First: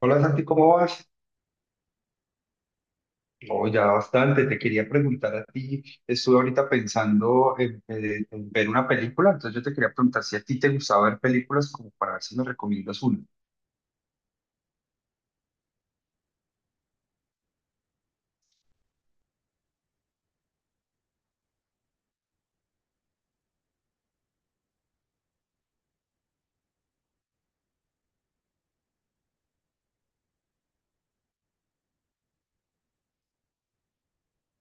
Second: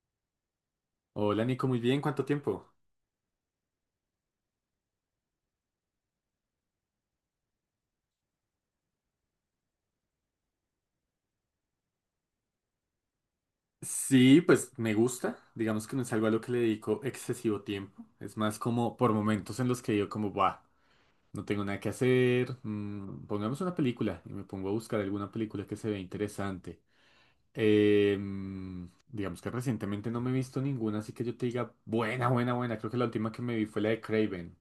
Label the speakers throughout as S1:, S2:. S1: Hola Santi, ¿cómo vas?
S2: Hola Nico, muy bien, ¿cuánto tiempo?
S1: Oh, ya bastante. Te quería preguntar a ti. Estuve ahorita pensando en ver una película, entonces yo te quería preguntar si a ti te gustaba ver películas como para ver si me recomiendas una.
S2: Sí, pues me gusta, digamos que no es algo a lo que le dedico excesivo tiempo, es más como por momentos en los que yo como, buah, no tengo nada que hacer, pongamos una película y me pongo a buscar alguna película que se vea interesante. Digamos que recientemente no me he visto ninguna, así que yo te diga, buena, buena, buena, creo que la última que me vi fue la de Craven,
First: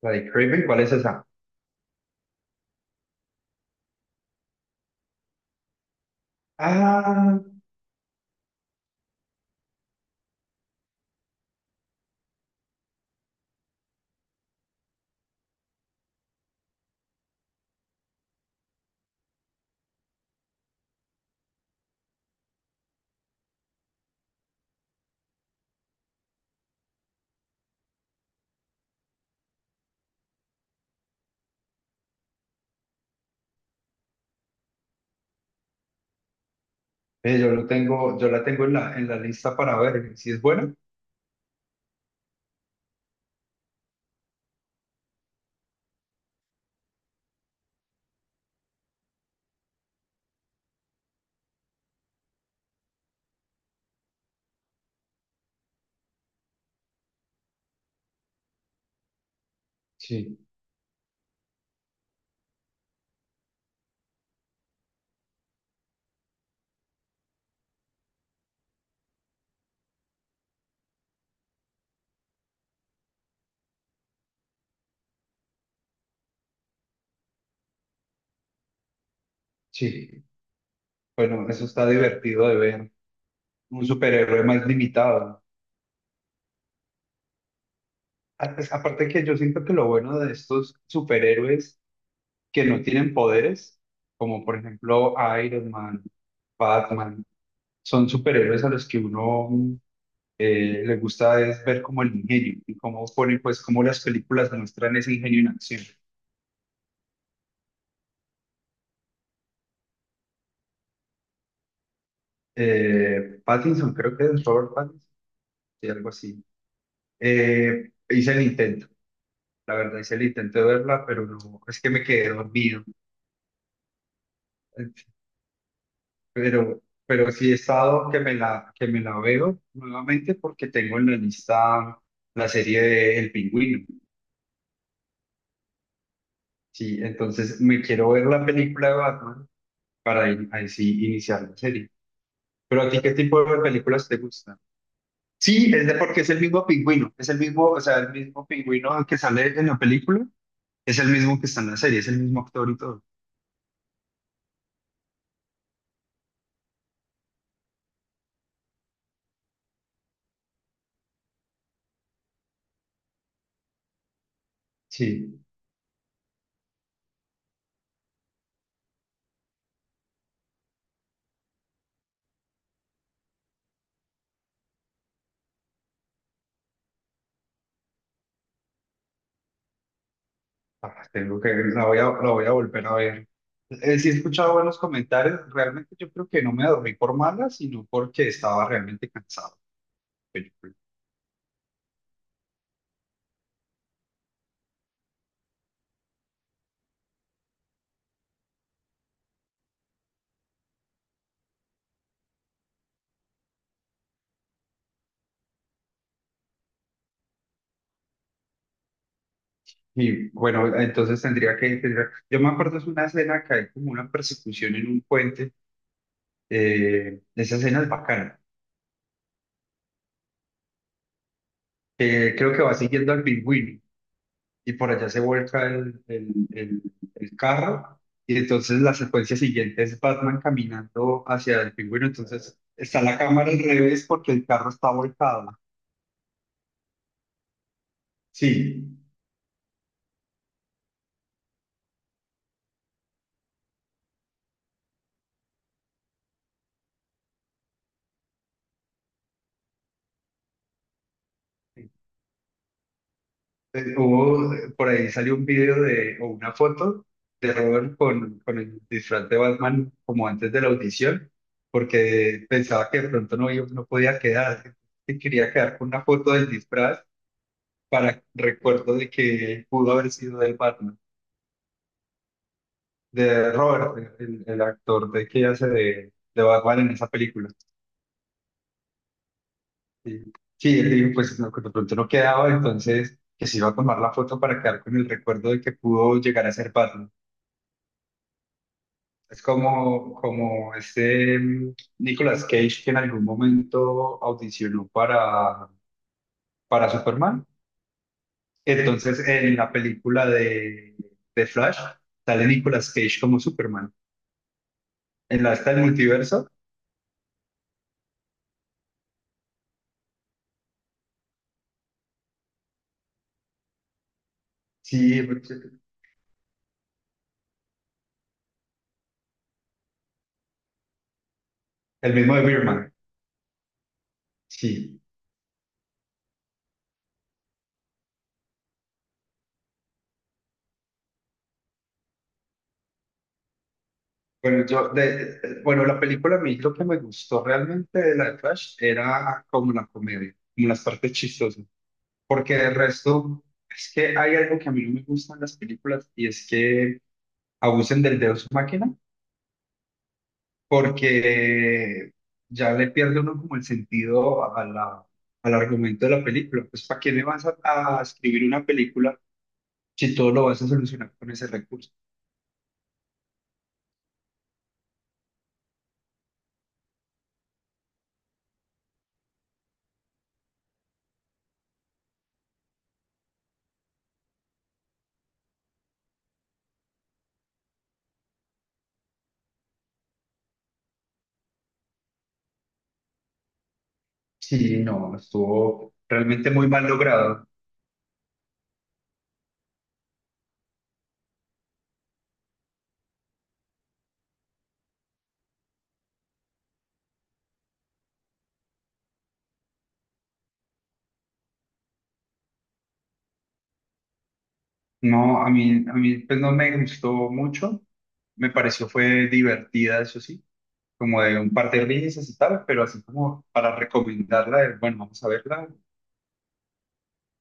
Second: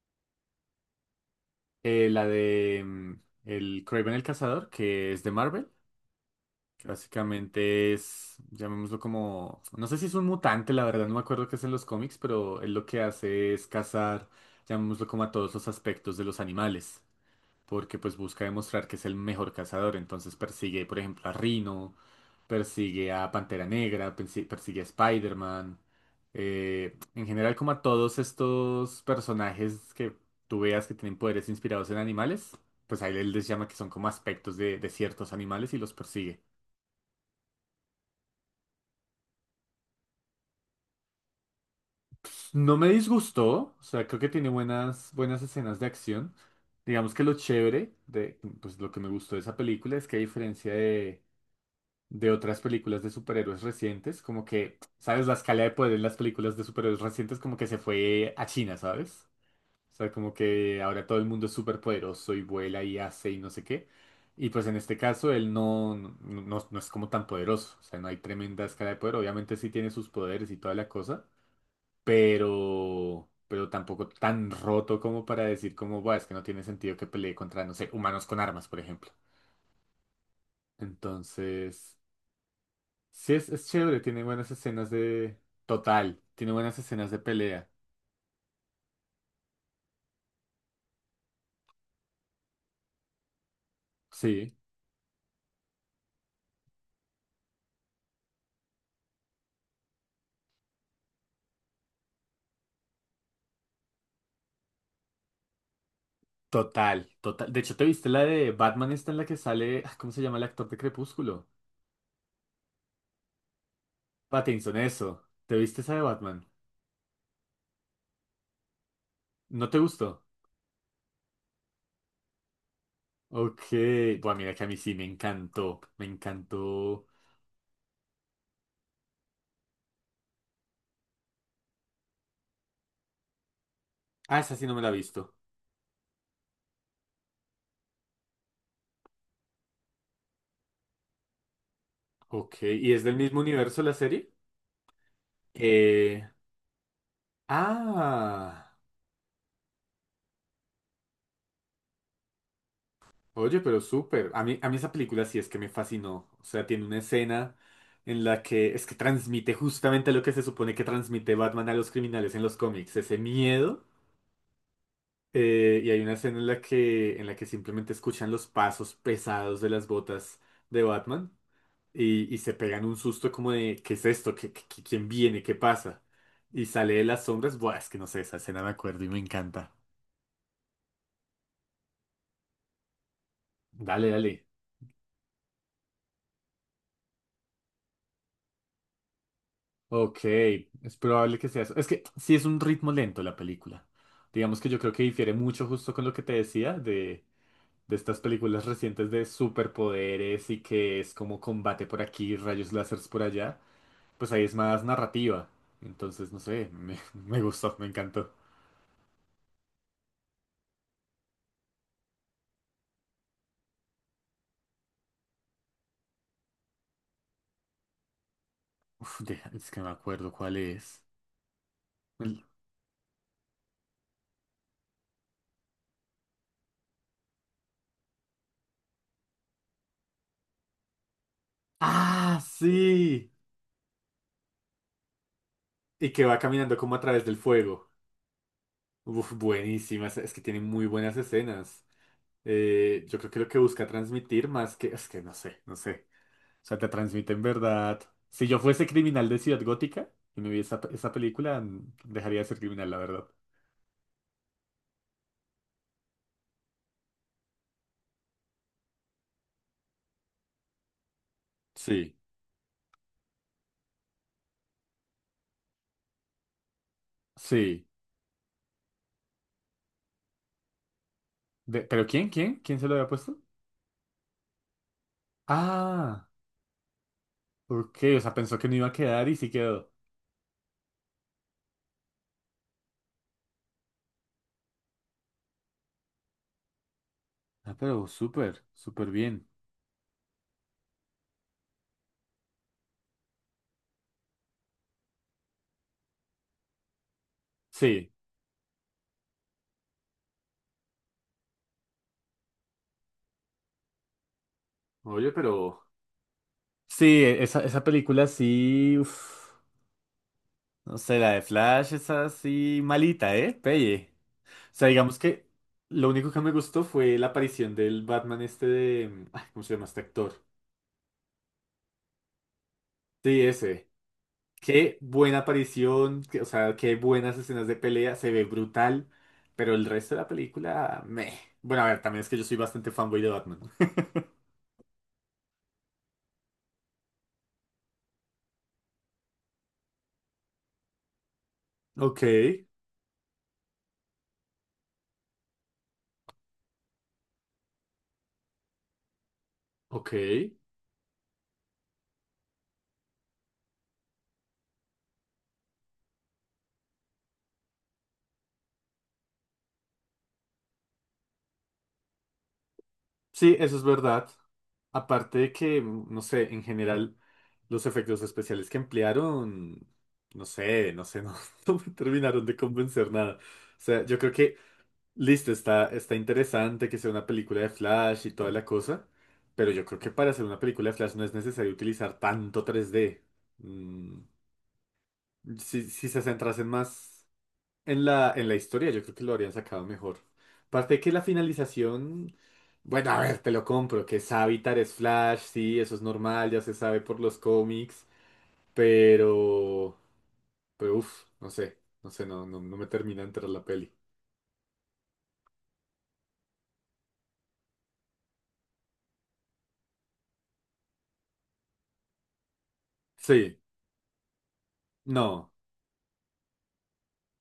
S1: La de Craven, ¿cuál es esa?
S2: eh, la de mm, el Craven el Cazador, que es de Marvel. Que
S1: Ah,
S2: básicamente es, llamémoslo como, no sé si es un mutante, la verdad no me acuerdo qué es en los cómics, pero él lo que hace es cazar, llamémoslo como a todos los aspectos de los animales, porque pues busca demostrar que es el mejor cazador, entonces persigue, por ejemplo, a Rhino, persigue a Pantera Negra, persigue a Spider-Man, en general como a todos estos personajes que tú veas que tienen poderes inspirados en animales, pues a él, él les llama que son como aspectos de ciertos animales y los persigue.
S1: yo lo tengo, yo la tengo en la lista para ver. ¿Si es buena?
S2: No me disgustó, o sea, creo que tiene buenas, buenas escenas de acción. Digamos que lo chévere de, pues lo que me gustó de esa película es que a diferencia de otras películas de superhéroes recientes, como que, ¿sabes? La escala de poder en las películas de superhéroes recientes como que se fue a China, ¿sabes? O sea, como
S1: Sí,
S2: que ahora todo el mundo es súper poderoso y vuela y hace y no sé qué. Y pues en este caso él no, no, no es como tan poderoso, o sea, no hay tremenda escala de poder, obviamente sí tiene sus poderes y toda la cosa, pero tampoco tan roto como para decir como, "Buah, es que no tiene sentido que pelee contra, no sé, humanos con armas, por ejemplo.
S1: sí. Bueno, eso está
S2: Entonces,
S1: divertido de ver.
S2: sí es
S1: Un
S2: chévere, tiene
S1: superhéroe
S2: buenas
S1: más
S2: escenas
S1: limitado,
S2: de...
S1: ¿no?
S2: Total, tiene buenas escenas de pelea.
S1: Aparte que yo siento que lo bueno de estos superhéroes que no tienen poderes, como
S2: Sí,
S1: por ejemplo Iron Man, Batman, son superhéroes a los que uno le gusta es ver como el ingenio y cómo ponen, pues, cómo las películas demuestran ese ingenio en acción.
S2: total, total. De hecho, ¿te viste la de Batman esta en la que sale, ah, ¿cómo se llama el actor de Crepúsculo?
S1: Pattinson, creo que es
S2: Pattinson,
S1: Robert Pattinson,
S2: eso. ¿Te viste
S1: y
S2: esa de
S1: algo así.
S2: Batman?
S1: Hice el intento,
S2: ¿No
S1: la
S2: te
S1: verdad, hice el
S2: gustó?
S1: intento de verla, pero no, es que me quedé dormido.
S2: Ok, bueno, mira que a mí sí me encantó, me
S1: Pero,
S2: encantó.
S1: pero sí he estado que me la veo nuevamente porque tengo en la lista la serie de El Pingüino.
S2: Ah, esa sí no me la he visto.
S1: Sí, entonces me quiero ver la película de Batman para ahí sí iniciar la serie.
S2: Ok,
S1: Pero a
S2: ¿y
S1: ti,
S2: es
S1: ¿qué
S2: del mismo
S1: tipo de
S2: universo la
S1: películas te
S2: serie?
S1: gustan? Sí, es de porque
S2: Eh,
S1: es el mismo pingüino, es el mismo, o sea, el mismo
S2: ah,
S1: pingüino que sale en la película, es el mismo que está en la serie, es el mismo actor y todo.
S2: oye, pero súper. A mí esa película sí es que me fascinó. O sea, tiene una escena en la que es que transmite justamente lo que se supone que transmite Batman a los criminales en los cómics, ese miedo.
S1: Sí.
S2: Y hay una escena en la que simplemente escuchan los pasos pesados de las botas de Batman y se pegan un susto como de, ¿qué es esto? ¿Qué, qué- quién viene? ¿Qué pasa? Y sale de las sombras. Buah, es que no sé, esa escena me acuerdo y me encanta.
S1: Ah, tengo que la voy a volver a ver. Sí
S2: Dale,
S1: he
S2: dale.
S1: escuchado buenos comentarios, realmente yo creo que no me dormí por mala, sino porque estaba realmente cansado.
S2: Ok,
S1: Pero yo creo-
S2: es probable que sea eso. Es que sí es un ritmo lento la película. Digamos que yo creo que difiere mucho justo con lo que te decía de estas películas recientes de superpoderes y que es como combate por aquí, rayos láseres por allá. Pues ahí es más narrativa. Entonces, no sé, me, me gustó, me encantó.
S1: Y bueno, entonces yo me acuerdo es una escena que hay como una persecución en un puente, esa escena es bacana.
S2: Uf, deja- es que no me acuerdo cuál es. El-
S1: Creo que va siguiendo al pingüino. Y por allá se vuelca el- el carro y entonces la secuencia siguiente es Batman caminando hacia el pingüino,
S2: ¡Ah,
S1: entonces está la
S2: sí!
S1: cámara al revés porque el carro está volcado.
S2: Y que va caminando como a través del fuego.
S1: Sí.
S2: Uf, buenísimas. Es que tiene muy buenas escenas. Yo creo que lo que busca transmitir más que, es que no sé, no sé. O sea, te transmite en verdad. Si yo fuese criminal de Ciudad Gótica y me vi esa, esa película, dejaría de ser criminal, la verdad.
S1: Por ahí salió un video de, o una foto de Robert con el disfraz de Batman como antes de la audición,
S2: Sí.
S1: porque pensaba que de pronto no podía quedar, que quería quedar con una foto del disfraz
S2: Sí.
S1: para recuerdo de que pudo haber sido del Batman.
S2: De- ¿pero quién? ¿Quién? ¿Quién se lo había puesto?
S1: De Robert, el actor de que hace de,
S2: Ah,
S1: de Batman en esa película.
S2: ok. O sea, pensó que no iba a quedar y sí quedó.
S1: Sí, sí, él dijo, pues no, que de pronto no quedaba, entonces que se iba a tomar la foto para quedar con el recuerdo de que pudo llegar a ser Batman.
S2: Ah, pero súper, súper
S1: Es
S2: bien.
S1: como, como este Nicolas Cage que en algún momento audicionó para Superman.
S2: Sí.
S1: Entonces, en la película de Flash, sale Nicolas Cage como Superman.
S2: Oye,
S1: En la está el
S2: pero...
S1: multiverso,
S2: Sí, e, esa película sí... uf. No sé, la de Flash es así malita, ¿eh? Pelle. Sea, digamos
S1: sí,
S2: que lo único que me gustó fue la aparición del Batman este de... ay, ¿cómo se llama este actor?
S1: el mismo de Birdman,
S2: Sí, ese. Qué
S1: sí.
S2: buena aparición, que- o sea, qué buenas escenas de pelea, se ve brutal, pero el resto de la película, meh. Bueno, a ver, también es que yo soy bastante fanboy de Batman.
S1: Bueno, yo bueno, la película a mí lo que me gustó realmente de la de Flash era como la comedia, como las partes chistosas,
S2: Ok,
S1: porque el resto es que hay algo que a mí no me gusta en las películas y es que abusen del Deus máquina,
S2: ok.
S1: porque ya le pierde uno como el sentido a la, al argumento de la película. Pues ¿para qué le a escribir una película si todo lo vas a solucionar con ese recurso?
S2: Sí, eso es verdad. Aparte de que, no sé, en general, los efectos especiales que emplearon, no sé, no sé, no, no me terminaron de convencer nada. O sea, yo creo que listo, está, está interesante que sea una película de Flash y toda la cosa, pero yo creo que para hacer una película de Flash no es necesario utilizar tanto 3D. Mm,
S1: Sí, no,
S2: si,
S1: estuvo
S2: si se
S1: realmente
S2: centrasen
S1: muy mal
S2: más
S1: logrado.
S2: en la historia, yo creo que lo habrían sacado mejor. Aparte de que la finalización, bueno, a ver, te lo compro, que Savitar es Flash, sí, eso es normal, ya se sabe por los cómics, pero... Pero uff, no sé, no sé, no, no, no me termina de entrar la peli.
S1: No, a mí pues no me gustó mucho, me pareció fue divertida, eso sí, como de un par de risas y tal, pero así como
S2: Sí,
S1: para recomendarla, de, bueno, vamos a
S2: no.
S1: verla, o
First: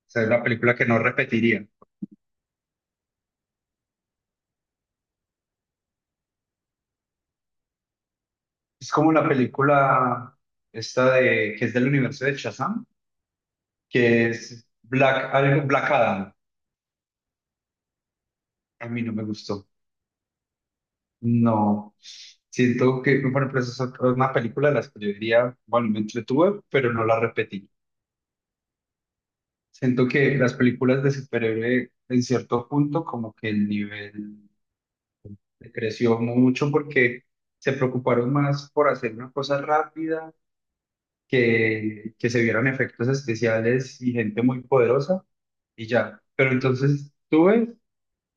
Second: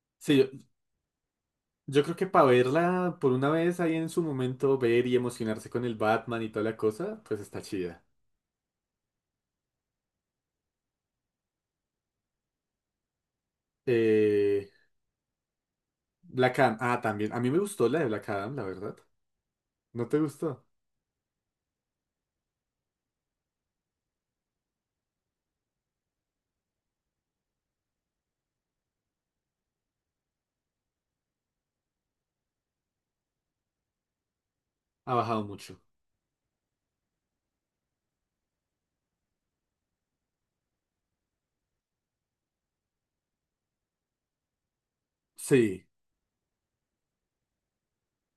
S1: sea, es
S2: Sí,
S1: la
S2: yo,
S1: película que no repetiría.
S2: Yo creo que para verla por una vez ahí en su momento, ver y emocionarse con el Batman y toda la cosa, pues está chida.
S1: Es como la película esta de, que es del universo de Shazam, que es
S2: Eh,
S1: Black Adam,
S2: Black Adam, ah, también. A mí me gustó la de Black Adam, la
S1: a
S2: verdad.
S1: mí no me gustó,
S2: ¿No te gustó?
S1: no, siento que, bueno, pues es una película de las que yo diría, bueno, me entretuve, pero no la repetiría. Siento que las películas de superhéroe en cierto punto como que el nivel
S2: Ha bajado mucho.
S1: creció mucho porque se preocuparon más por hacer una cosa rápida, que se vieran efectos especiales y gente muy poderosa
S2: Sí,
S1: y ya. Pero entonces tú ves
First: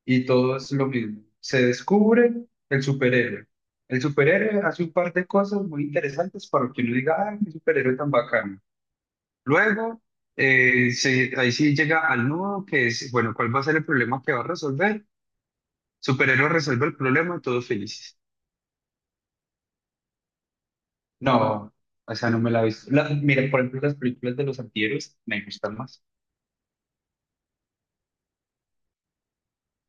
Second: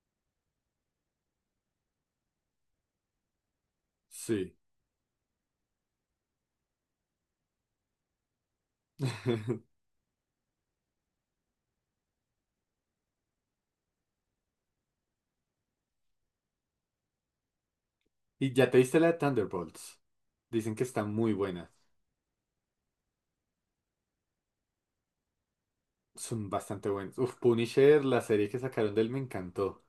S1: y todo es lo mismo. Se descubre el superhéroe. El
S2: sí.
S1: superhéroe hace un par de cosas muy interesantes para que uno diga, ¡ay, qué superhéroe tan bacano! Luego, ahí sí llega al nudo, que es, bueno, ¿cuál va a ser el problema que va a resolver? Superhéroe resuelve el problema, todos felices.
S2: ¿Y ya te viste la de Thunderbolts? Dicen que está muy buena.
S1: No, o sea, no me la he visto. La- mira, por ejemplo, las películas de los antihéroes me gustan más.
S2: Son bastante buenas. Uf, Punisher, la serie que sacaron de él me encantó.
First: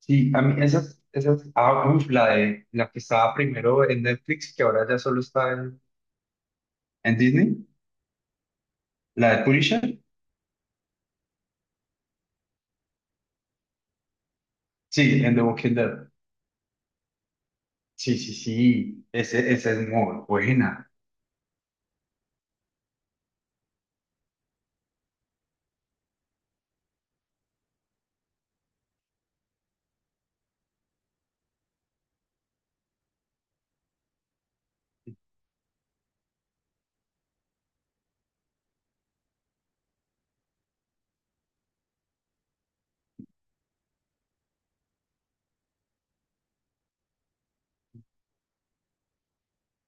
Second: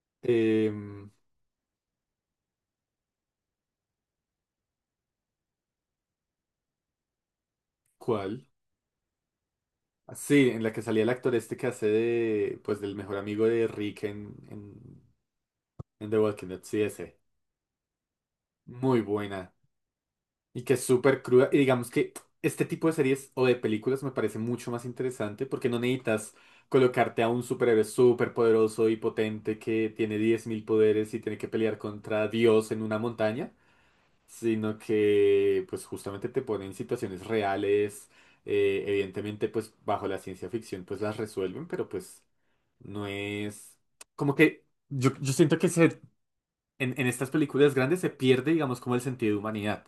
S1: Sí, a mí esas,
S2: Em,
S1: esas, ah, uf, la de, la que estaba primero en Netflix, que ahora ya solo en Disney,
S2: ¿cuál?
S1: la de Punisher,
S2: Ah, sí, en la que salía el actor este que hace de, pues, del mejor amigo de Rick
S1: sí, en The Walking Dead.
S2: en The Walking Dead, sí, ese.
S1: Sí, sí,
S2: Muy
S1: sí, ese,
S2: buena.
S1: esa es muy
S2: Y que es
S1: buena.
S2: súper cruda. Y digamos que este tipo de series o de películas me parece mucho más interesante porque no necesitas colocarte a un superhéroe súper poderoso y potente que tiene 10.000 poderes y tiene que pelear contra Dios en una montaña, sino que pues justamente te pone en situaciones reales. Evidentemente pues bajo la ciencia ficción pues las resuelven, pero pues no es como que yo siento que se en estas películas grandes se pierde, digamos, como el sentido de humanidad,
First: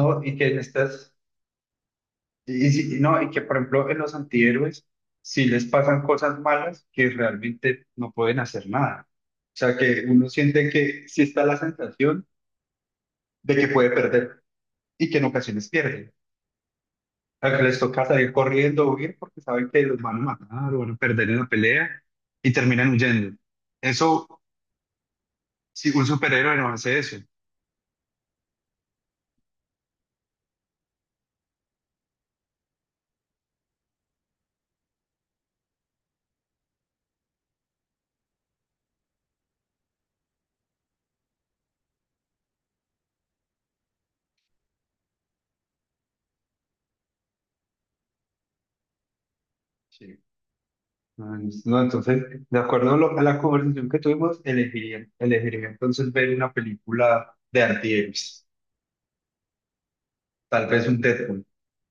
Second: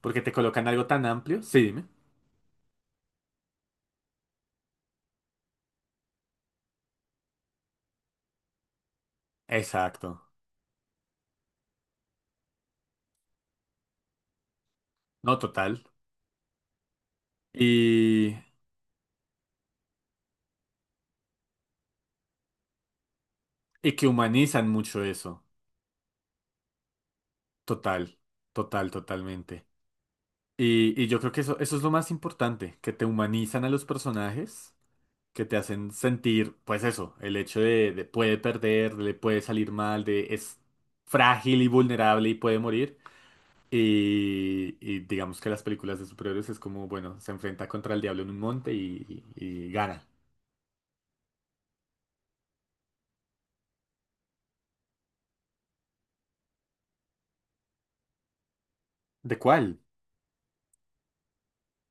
S2: porque te
S1: y que en
S2: colocan algo tan
S1: estas...
S2: amplio, sí, dime.
S1: Y no, y que por ejemplo en los antihéroes, si les pasan cosas malas, que realmente no pueden hacer nada. O sea, que
S2: Exacto,
S1: uno siente que sí está la sensación de que puede perder y que en
S2: no,
S1: ocasiones
S2: total.
S1: pierde. O sea, que les toca salir
S2: Y,
S1: corriendo o huir porque saben que los van a matar o van a perder en la pelea y terminan huyendo.
S2: y que
S1: Eso,
S2: humanizan mucho eso,
S1: si un superhéroe no hace eso.
S2: total, total, totalmente. Y yo creo que eso es lo más importante, que te humanizan a los personajes, que te hacen sentir, pues eso, el hecho de puede perder, le puede salir mal, de es frágil y vulnerable y puede morir. Y digamos que las películas de superhéroes es como, bueno, se enfrenta contra el diablo en un monte y, y gana.
S1: Sí. No, no, entonces, de acuerdo a, lo- a la conversación que tuvimos, elegiría entonces ver una película de antihéroes.
S2: ¿De cuál?
S1: Tal vez un Deadpool.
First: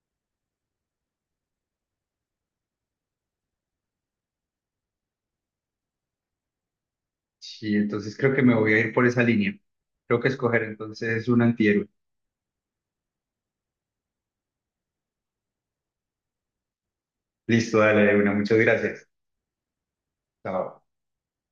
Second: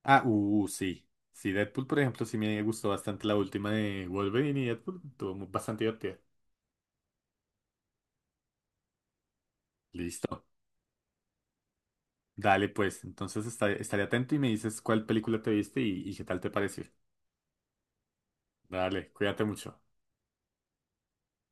S2: Ah, sí. Sí, Deadpool, por ejemplo, sí me gustó bastante la última de Wolverine y Deadpool. Estuvo mu- bastante divertida.
S1: Sí, entonces creo que me voy a ir por esa línea. Creo que
S2: Listo.
S1: escoger entonces un antihéroe.
S2: Dale, pues. Entonces esta- estaré atento y me dices cuál película te viste y qué tal te pareció.
S1: Listo, dale, una. Muchas gracias.
S2: Dale, cuídate mucho.
S1: Chao.